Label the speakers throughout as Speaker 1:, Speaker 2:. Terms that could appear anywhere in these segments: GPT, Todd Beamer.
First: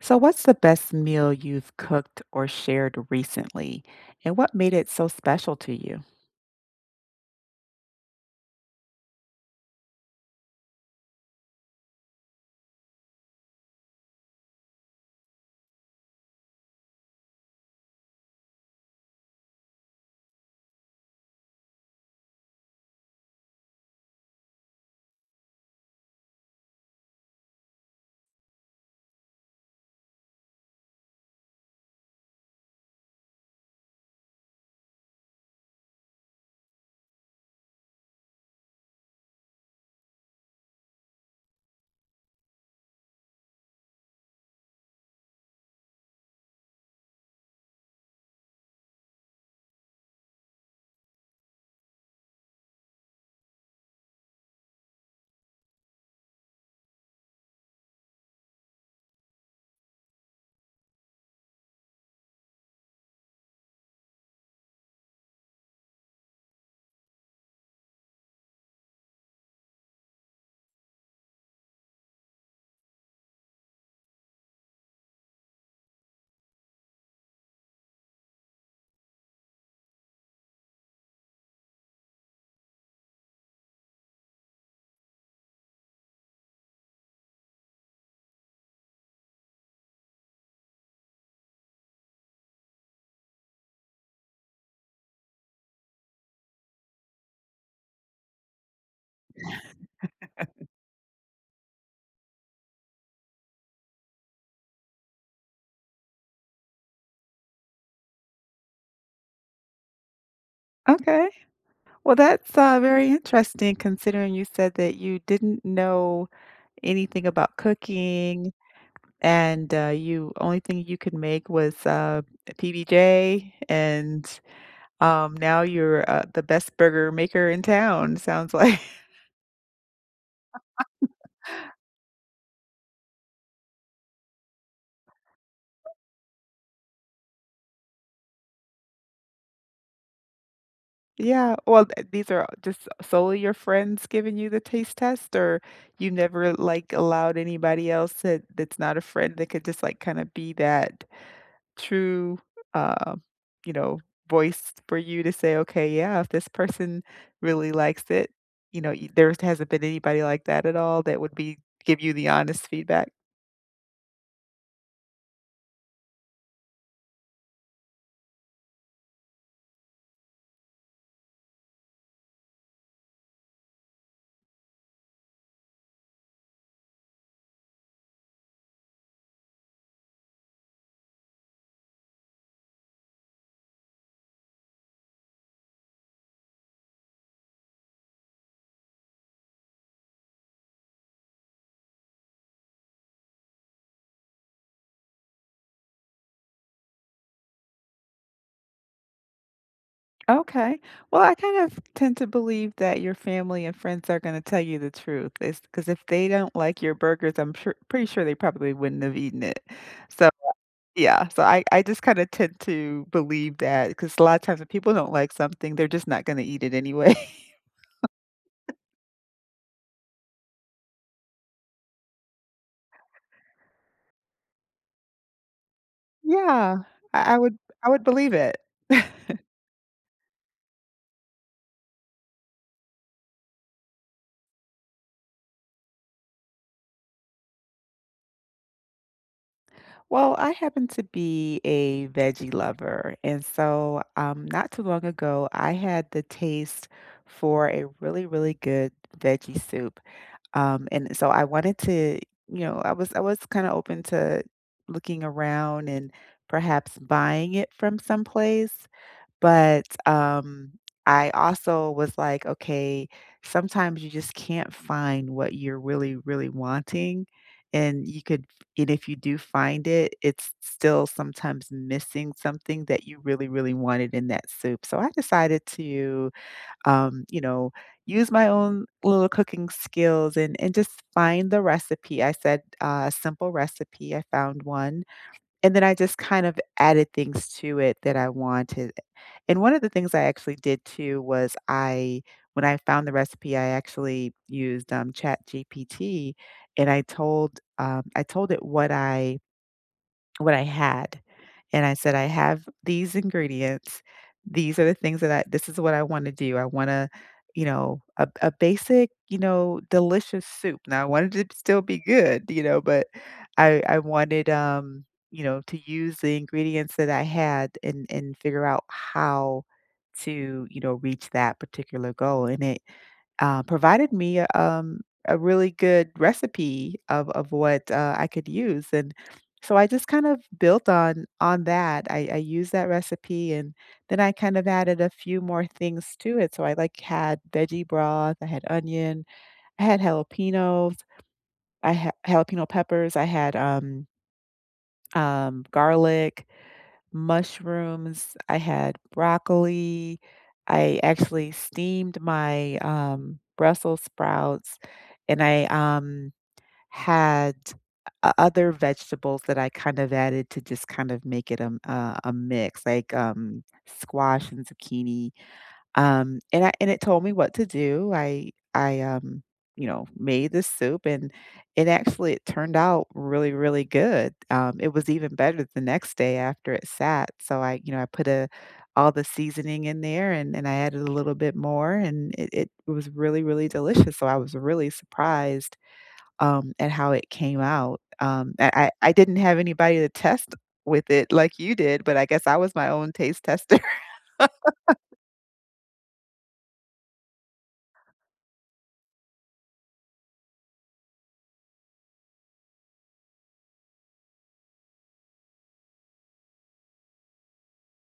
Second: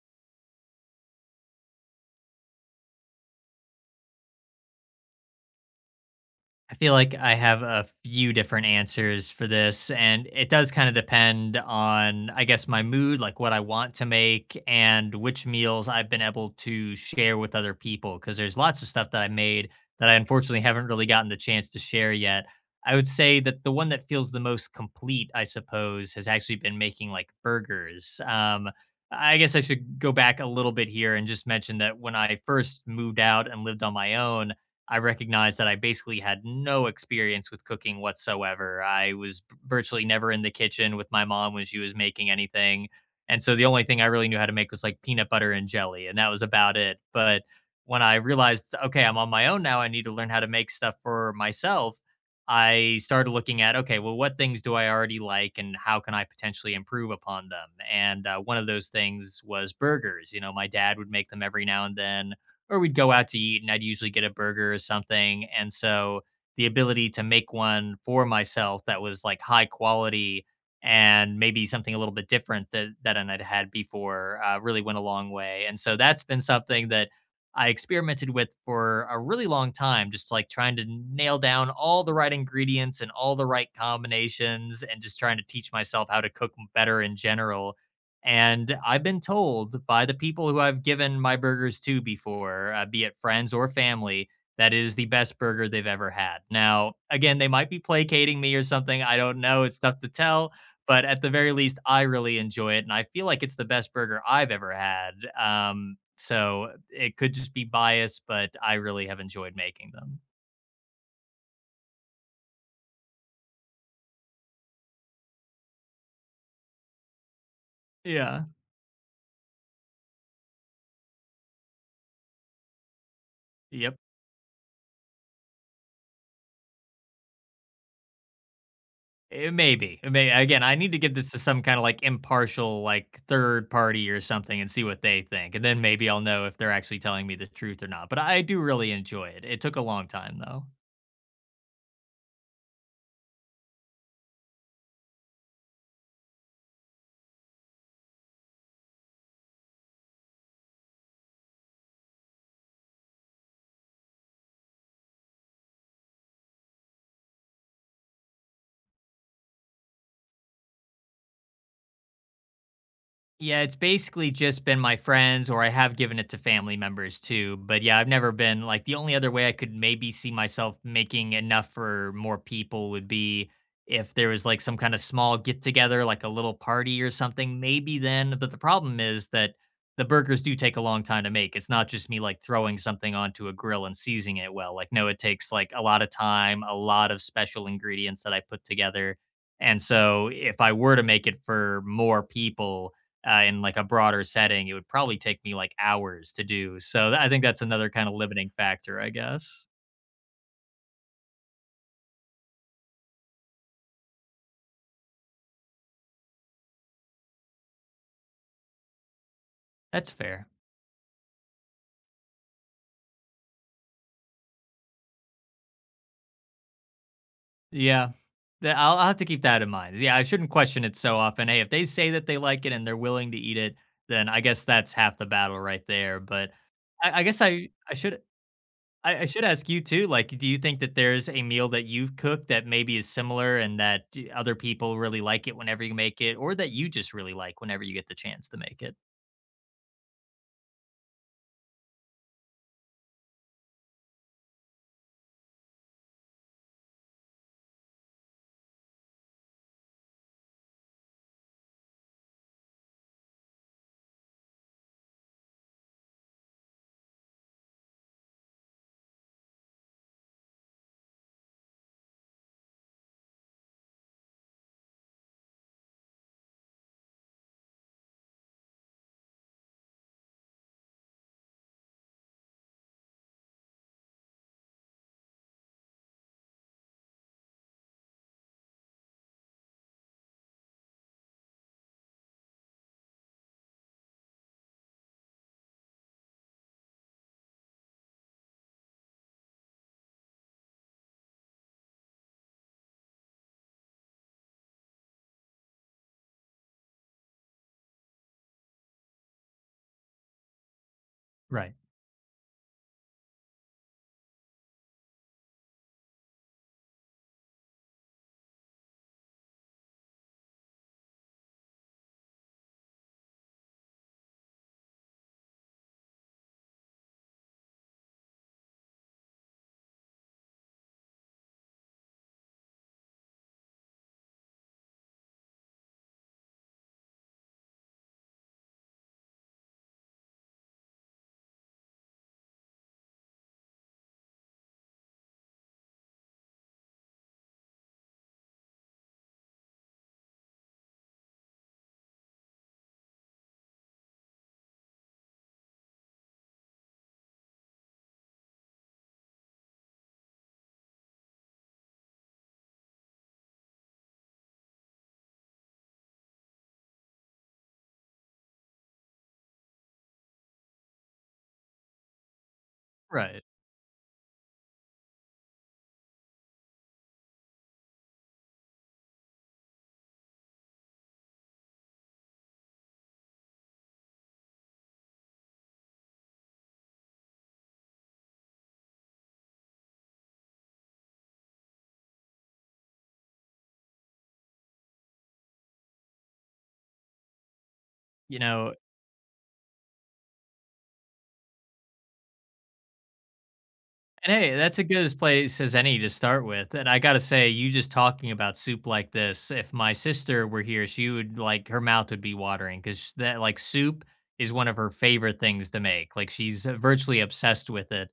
Speaker 1: So, what's the best meal you've cooked or shared recently, and what made it so special to you?
Speaker 2: I feel like I have a few different answers for this, and it does kind of depend on, I guess, my mood, like what I want to make, and which meals I've been able to share with other people. Because there's lots of stuff that I made that I unfortunately haven't really gotten the chance to share yet. I would say that the one that feels the most complete, I suppose, has actually been making like burgers. I guess I should go back a little bit here and just mention that when I first moved out and lived on my own, I recognized that I basically had no experience with cooking whatsoever. I was virtually never in the kitchen with my mom when she was making anything. And so the only thing I really knew how to make was like peanut butter and jelly, and that was about it. But when I realized, okay, I'm on my own now, I need to learn how to make stuff for myself. I started looking at, okay, well, what things do I already like and how can I potentially improve upon them? And one of those things was burgers. You know, my dad would make them every now and then or we'd go out to eat and I'd usually get a burger or something. And so the ability to make one for myself that was like high quality and maybe something a little bit different that I'd had before really went a long way. And so that's been something that I experimented with for a really long time, just like trying to nail down all the right ingredients and all the right combinations and just trying to teach myself how to cook better in general. And I've been told by the people who I've given my burgers to before, be it friends or family, that is the best burger they've ever had. Now, again, they might be placating me or something. I don't know. It's tough to tell. But at the very least, I really enjoy it. And I feel like it's the best burger I've ever had. So it could just be bias, but I really have enjoyed making them.
Speaker 1: Okay. Well, that's very interesting considering you said that you didn't know anything about
Speaker 2: Yeah.
Speaker 1: cooking and you only thing you could make was a PBJ
Speaker 2: Yep.
Speaker 1: and now you're the best burger maker in town, sounds like.
Speaker 2: It may be. It may again, I need to give this to some kind of like impartial, like third party or something and see what they think. And then maybe I'll know if they're actually telling me the truth or not. But I do really enjoy it. It took a long time though.
Speaker 1: Yeah, well, th these are just solely your friends giving you the taste test, or you never, like, allowed anybody else that's not a friend that could just, like, kinda be that true, uh, you know, voice for you to say, "Okay, yeah, if this person really likes it," y there hasn't been anybody like that at all that would be give you the honest feedback?
Speaker 2: Yeah, it's basically just been my friends, or I have given it to family members too. But yeah, I've never been like the only other way I could maybe see myself making enough for more people would be if there was like some kind of small get together, like a little party or something, maybe then. But the problem is that the burgers do take a long time to make. It's not just me like throwing something onto a grill and seasoning it well. Like, no, it takes like a lot of time, a lot of special ingredients that I put together. And so if I were to make it for more people, in like a broader setting, it would probably take me like hours to do. So tha I think that's another kind of limiting factor, I guess.
Speaker 1: Okay. Well, I kind of tend to believe that your family and friends are going to tell you the truth. It's because if they don't like your burgers, I'm sure, pretty sure they probably wouldn't have eaten it.
Speaker 2: That's
Speaker 1: So,
Speaker 2: fair.
Speaker 1: yeah. So I just kind of tend to believe that because a lot of times when people don't like something, they're just not going to eat it anyway.
Speaker 2: Yeah. Th I'll have to keep that in mind. Yeah, I shouldn't question it so often. Hey, if they say that they like it and they're willing to eat it, then I guess that's half the battle right there. But
Speaker 1: Yeah.
Speaker 2: I
Speaker 1: I, I
Speaker 2: guess
Speaker 1: would, I
Speaker 2: I
Speaker 1: would
Speaker 2: should
Speaker 1: believe it.
Speaker 2: I should ask you too, like, do you think that there's a meal that you've cooked that maybe is similar and that d other people really like it whenever you make it, or that you just really like whenever you get the chance to make it?
Speaker 1: Well, I happen to be a veggie lover. And so, not too long ago, I had the taste for a really, really good veggie soup. And so I wanted to, I was kind of open to looking around and perhaps buying it from someplace. But, I also was like, okay, sometimes you just can't find what you're really, really wanting, and you could and if you do find it, it's still sometimes missing something that you really, really wanted in that soup. So I decided to, um, you know, use my own little cooking skills and just find the recipe. I said, a simple recipe, I found one, and then I just kind of added things to it that I wanted. And one of the things I actually did too was I when I found the recipe, I actually used, GPT, and I told it what I had.
Speaker 2: Right.
Speaker 1: And I said, I have these ingredients. These are the things this is what I want to do. I want to, a basic, delicious soup. Now I wanted it to still be good, but I wanted, to use the ingredients that I had and figure out how to, reach that particular goal. And it, provided me a really good recipe of what I could use. And so I just kind of built on that. I used that recipe and then I kind of added a few more things to it. So I like had veggie broth, I had onion, I had jalapenos, I had jalapeno peppers, I had garlic, mushrooms, I had broccoli. I actually steamed my Brussels sprouts and I had o other vegetables that I kind of added to just kind of make it a mix, like,
Speaker 2: Right.
Speaker 1: squash and zucchini, and I and it told me what to do. Made this soup, and it turned out really, really good. It was even better the next day after it sat, so I I put, a all the seasoning in there, and I added a little bit more, and it was really, really delicious, so I was really surprised at how it came out.
Speaker 2: You know,
Speaker 1: I didn't have anybody to test with it like you did, but I guess I was my own taste tester.
Speaker 2: and hey, that's a good as place as any to start with, and I gotta say, you just talking about soup like this, if my sister were here, she would like her mouth would be watering because that like soup is one of her favorite things to make, like, she's virtually obsessed with it,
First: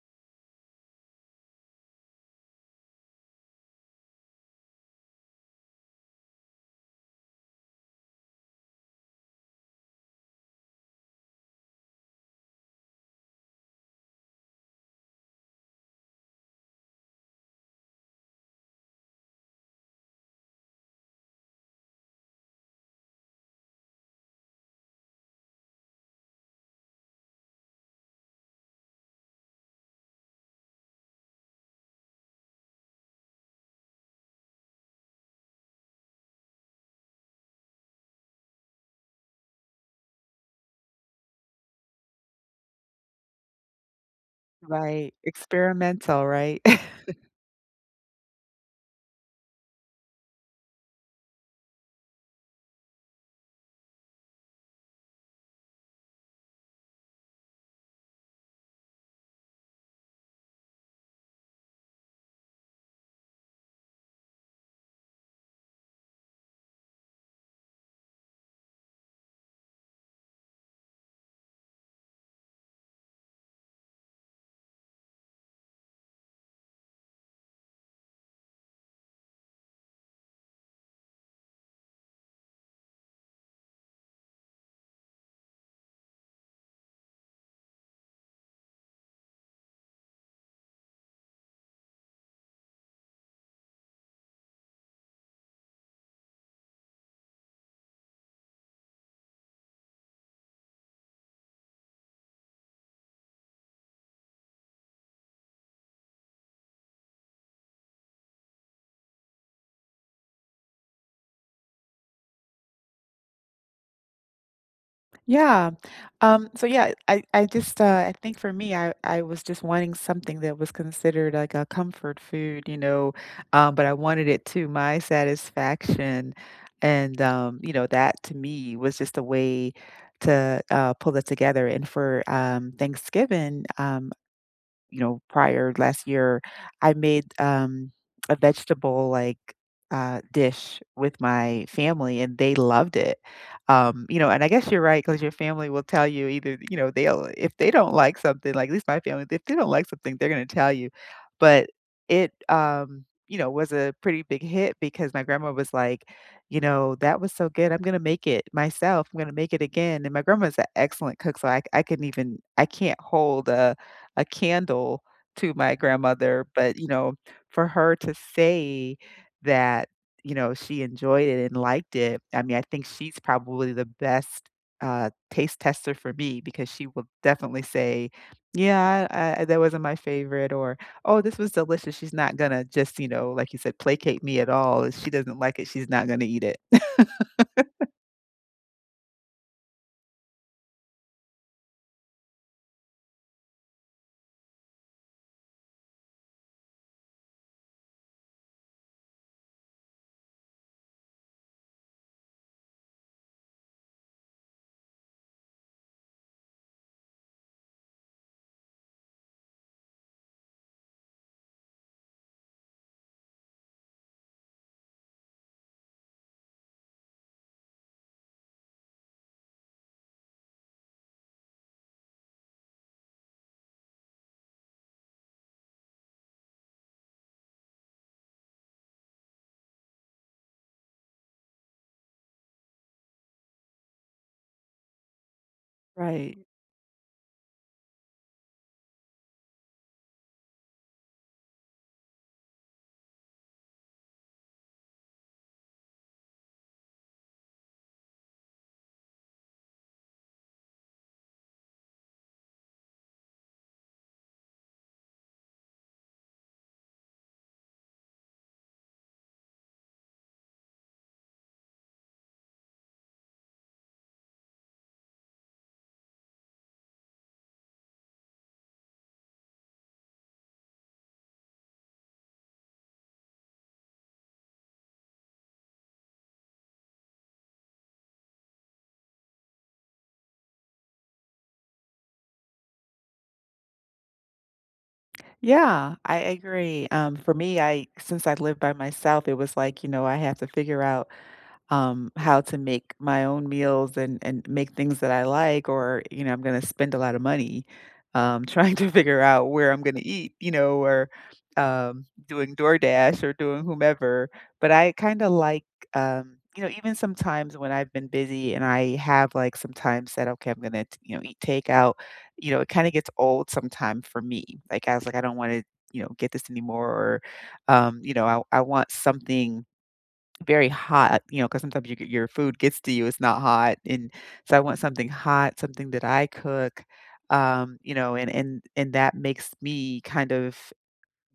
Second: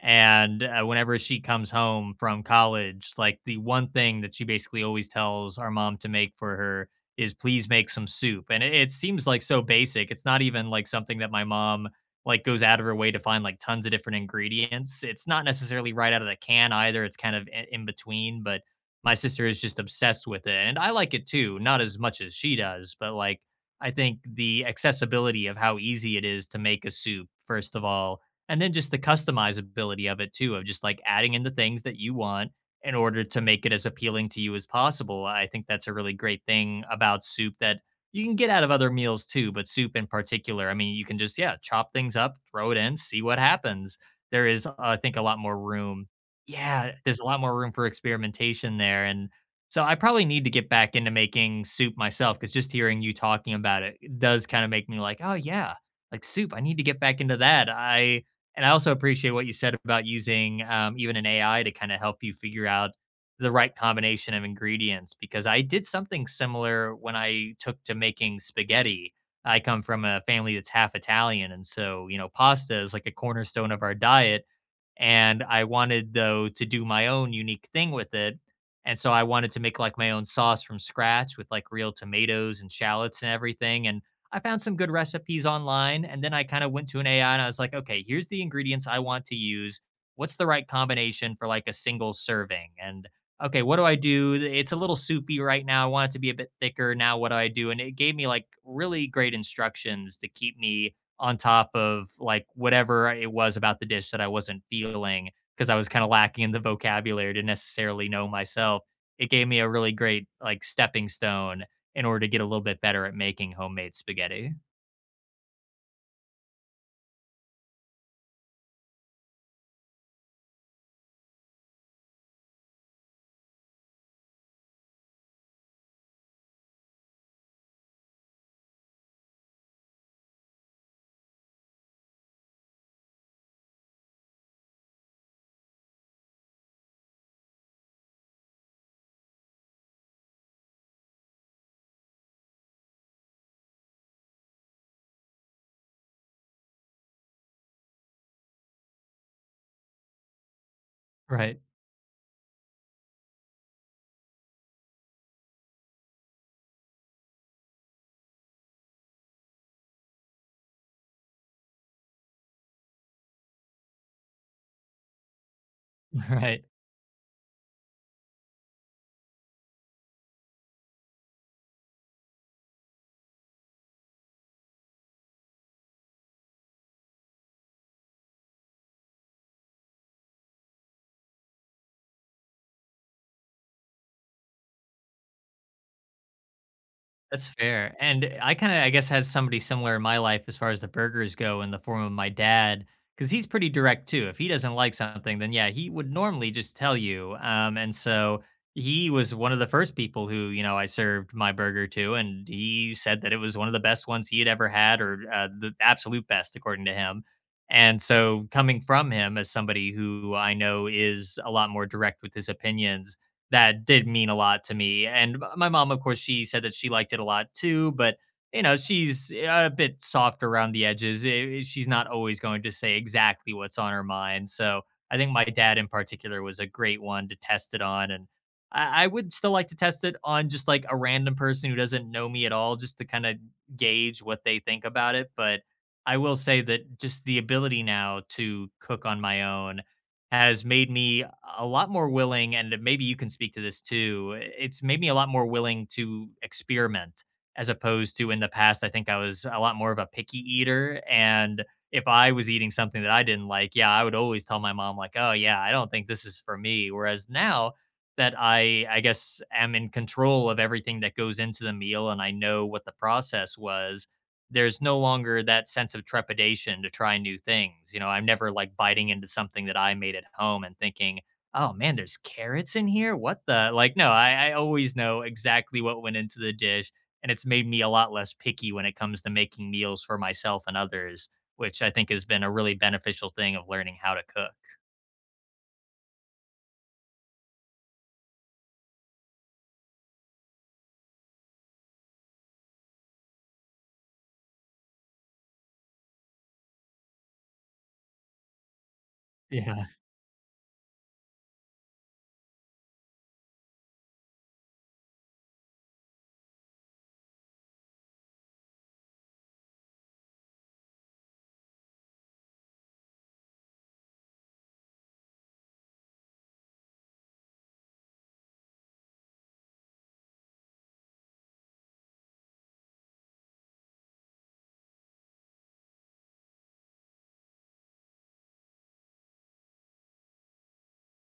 Speaker 2: and, whenever she comes home from college, like, the one thing that she basically always tells our mom to make for her is, "Please make some soup," and it seems like so basic, it's not even like something that my mom like goes out of her way to find like tons of different ingredients. It's not necessarily right out of the can either. It's kind of in between, but my sister is just obsessed with it. And I like it too, not as much as she does, but like I think the accessibility of how easy it is to make a soup, first of all, and then just the customizability of it too, of just like adding in the things that you want in order to make it as appealing to you as possible. I think that's a really great thing about soup that you can get out of other meals too, but soup in particular. I mean, you can just, yeah, chop things up, throw it in, see what happens. There is, I
Speaker 1: Right.
Speaker 2: think, a lot more room.
Speaker 1: Experimental, right?
Speaker 2: Yeah, there's a lot more room for experimentation there. And so I probably need to get back into making soup myself because just hearing you talking about it does kind of make me like, oh, yeah, like soup. I need to get back into that. And I also appreciate what you said about using even an AI to kind of help you figure out the right combination of ingredients because I did something similar when I took to making spaghetti. I come from a family that's half Italian, and so, you know, pasta is like a cornerstone of our diet. And I wanted, though, to do my own unique thing with it. And so I wanted to make like my own sauce from scratch with like real tomatoes and shallots and everything. And I found some good recipes online. And then I kind of went to an AI and I was like, okay, here's the ingredients I want to use. What's the right combination for like a single serving? And okay, what do I do? It's a little soupy right now. I want it to be a bit thicker. Now, what do I do? And it gave me like really great instructions to keep me on top of like whatever it was about the dish that I wasn't feeling because I was kind of lacking in the vocabulary to necessarily know myself. It gave me a really great like stepping stone in order to get a little bit better at making homemade spaghetti.
Speaker 1: Yeah. So yeah, I just I think for me I was just wanting something that was considered like a comfort food, but I wanted it to my satisfaction. And that to me was just a way to pull it together. And for Thanksgiving, prior last year, I made a vegetable like dish with my family, and they loved it. And I guess you're right because your family will tell you either, they'll if they don't like something, like at least my family, if they don't like something, they're going to tell you.
Speaker 2: Right.
Speaker 1: But was a pretty big hit because my grandma was like, that was so good. I'm going to make it myself. I'm going to make it again. And my grandma's an excellent cook. So I couldn't even, I can't hold a candle to my grandmother,
Speaker 2: Right.
Speaker 1: but, for her to say that, she enjoyed it and liked it, I mean, I think she's probably the best, taste tester for me because she will definitely say, "Yeah, I that wasn't my favorite," or, "Oh, this was delicious." She's not gonna just, like you said, placate me at all. If she doesn't like it, she's not gonna eat it.
Speaker 2: That's fair, and I kinda, I guess, had somebody similar in my life as far as the burgers go in the form of my dad, because he's pretty direct too. If he doesn't like something, then yeah, he would normally just tell you, and so he was one of the first people who, you know, I served my burger to, and he said that it was one of the best ones he had ever had or, the absolute best according to him, and so coming from him as somebody who I know is a lot more direct with his opinions, that did mean a lot to me. And m my mom, of course, she said that she liked it a lot too, but, you know, she's eh, a bit soft around the edges. Eh, she's not always going to say exactly what's on her mind. So I think my dad in particular was a great one to test it on. And I would still like to test it on just like a random person who doesn't know me at all, just to kind of gauge what they think about it. But I will
Speaker 1: Right.
Speaker 2: say that just the ability now to cook on my own has made me a lot more willing, and maybe you can speak to this too. It's made me a lot more willing to experiment as opposed to in the past. I think I was a lot more of a picky eater. And if I was eating something that I didn't like, yeah, I would always tell my mom, like, oh, yeah, I don't think this is for me. Whereas now, I guess, am in control of everything that goes into the meal and I know what the process was, there's no longer that sense of trepidation to try new things. You know, I'm never like biting into something that I made at home and thinking, oh man, there's carrots in here. What the? Like, no, I always know exactly what went into the dish. And it's made me a lot less picky when it comes to making meals for myself and others, which I think has been a really beneficial thing of learning how to cook.
Speaker 1: Yeah, I agree. For me, I since I live by myself, it was like, I have to figure out how to make my own meals and make things that I like, or I'm gonna spend a lot of money trying to figure out where I'm
Speaker 2: Yeah.
Speaker 1: gonna eat, or doing DoorDash or doing whomever. But I kind of like, even sometimes when I've been busy and I have like sometimes said, okay, I'm gonna eat takeout. You know, it kind of gets old sometime for me. Like I was like, I don't want to get this anymore, or um, you know, I want something very hot, because sometimes you get your food gets to you, it's not hot, and so I want something hot, something that I cook, and that makes me kind of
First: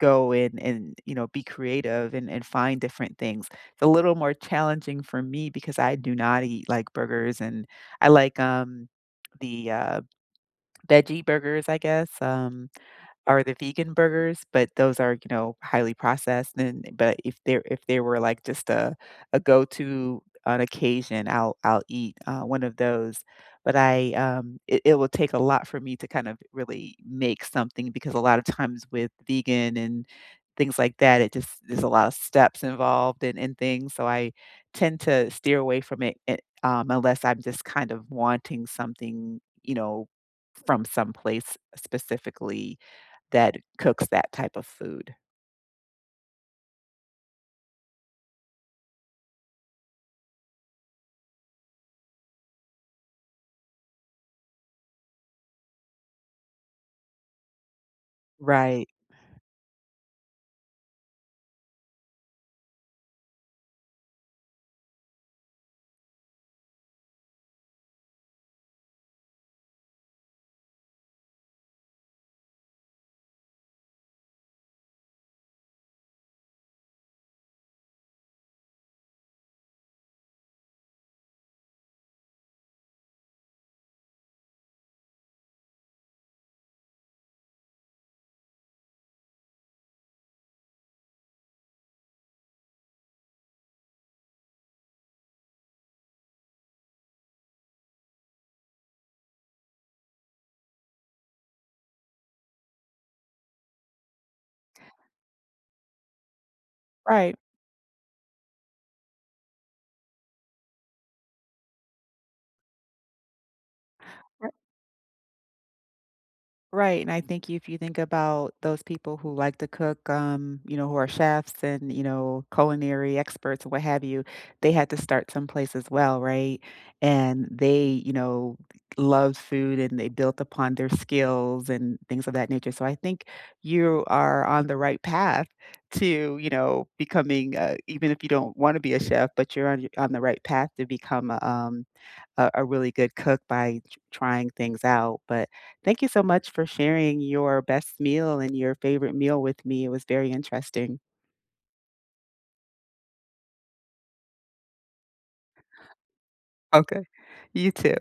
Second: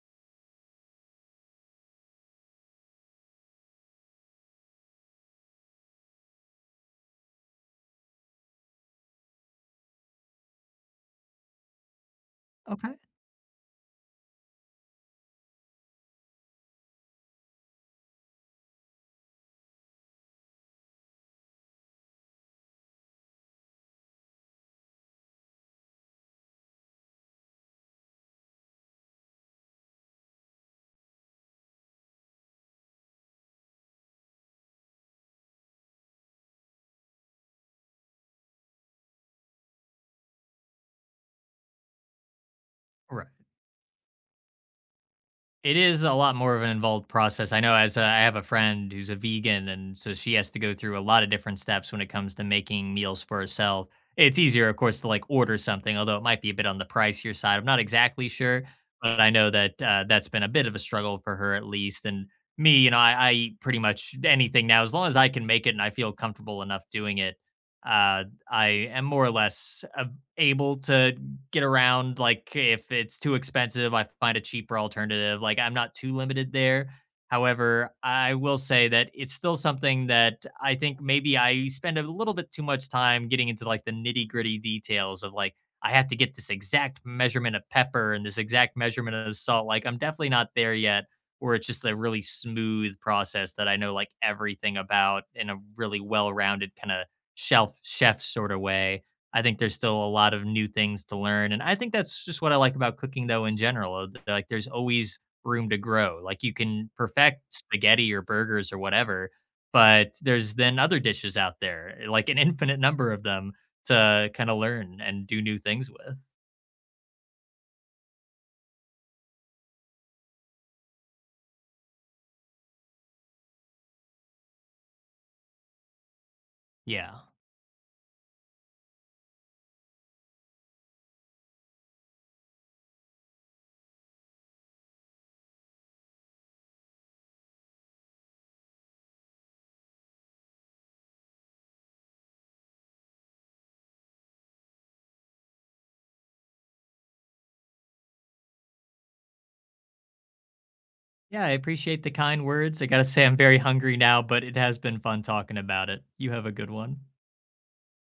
Speaker 1: go and be creative and find different things. It's a little more challenging for me because I do not eat, like, burgers, and I like, the, uh, veggie burgers, I guess,
Speaker 2: Okay.
Speaker 1: are the vegan burgers, but those are, highly processed and but if they were like just a go-to on occasion, I'll eat, one of those. But it will take a lot for me to kind of really make something because a lot of times with vegan and things like that, it just there's a lot of steps involved and things, so I tend to steer away from it, unless I'm just kind of wanting something, from some place specifically
Speaker 2: Right.
Speaker 1: that cooks that type of food.
Speaker 2: It is a lot more of an involved process. I know as a, I have a friend who's a vegan, and so she has to go through a lot of different steps when it comes to making meals for herself. It's easier, of course, to like order something, although it might be a bit on the pricier side. I'm not exactly sure,
Speaker 1: Right,
Speaker 2: but I know that that's been a bit of a struggle for her at least. And me, you know, I eat pretty much anything now as long as I can make it and I feel comfortable enough doing it. Uh, I am more or less able to get around, like if it's too expensive, I find a cheaper alternative. Like I'm not too limited there. However, I will say that it's still something that I think maybe I spend a little bit too much time getting into like the nitty gritty details of, like I have to get this exact measurement of pepper and this exact measurement of salt. Like I'm definitely not there yet where it's just a really smooth process that I know like everything about in a really well rounded kind of shelf chef sort of way. I think there's still a lot of new things to learn, and I think that's just what I like about cooking, though, in general. Like, there's always room to grow. Like, you can
Speaker 1: right.
Speaker 2: perfect spaghetti or burgers or whatever, but there's then other dishes out there, eh, like an infinite number of them to kind of learn and do new things with.
Speaker 1: Right, and I think if you think about those people who like to cook, who are chefs and, culinary experts and what have you, they had to start someplace as well, right?
Speaker 2: Yeah.
Speaker 1: And they, loved food and they built upon their skills and things of that nature. So I think you are on the right path to, becoming, even if you don't want to be a chef, but you're on the right path to become a really good cook by trying things out. But thank you so much for sharing your best meal and your favorite meal with me. It was very interesting.
Speaker 2: Yeah, I appreciate the kind words. I got to say, I'm very hungry now, but it has been fun talking about it. You have a good one.
Speaker 1: Okay. You too.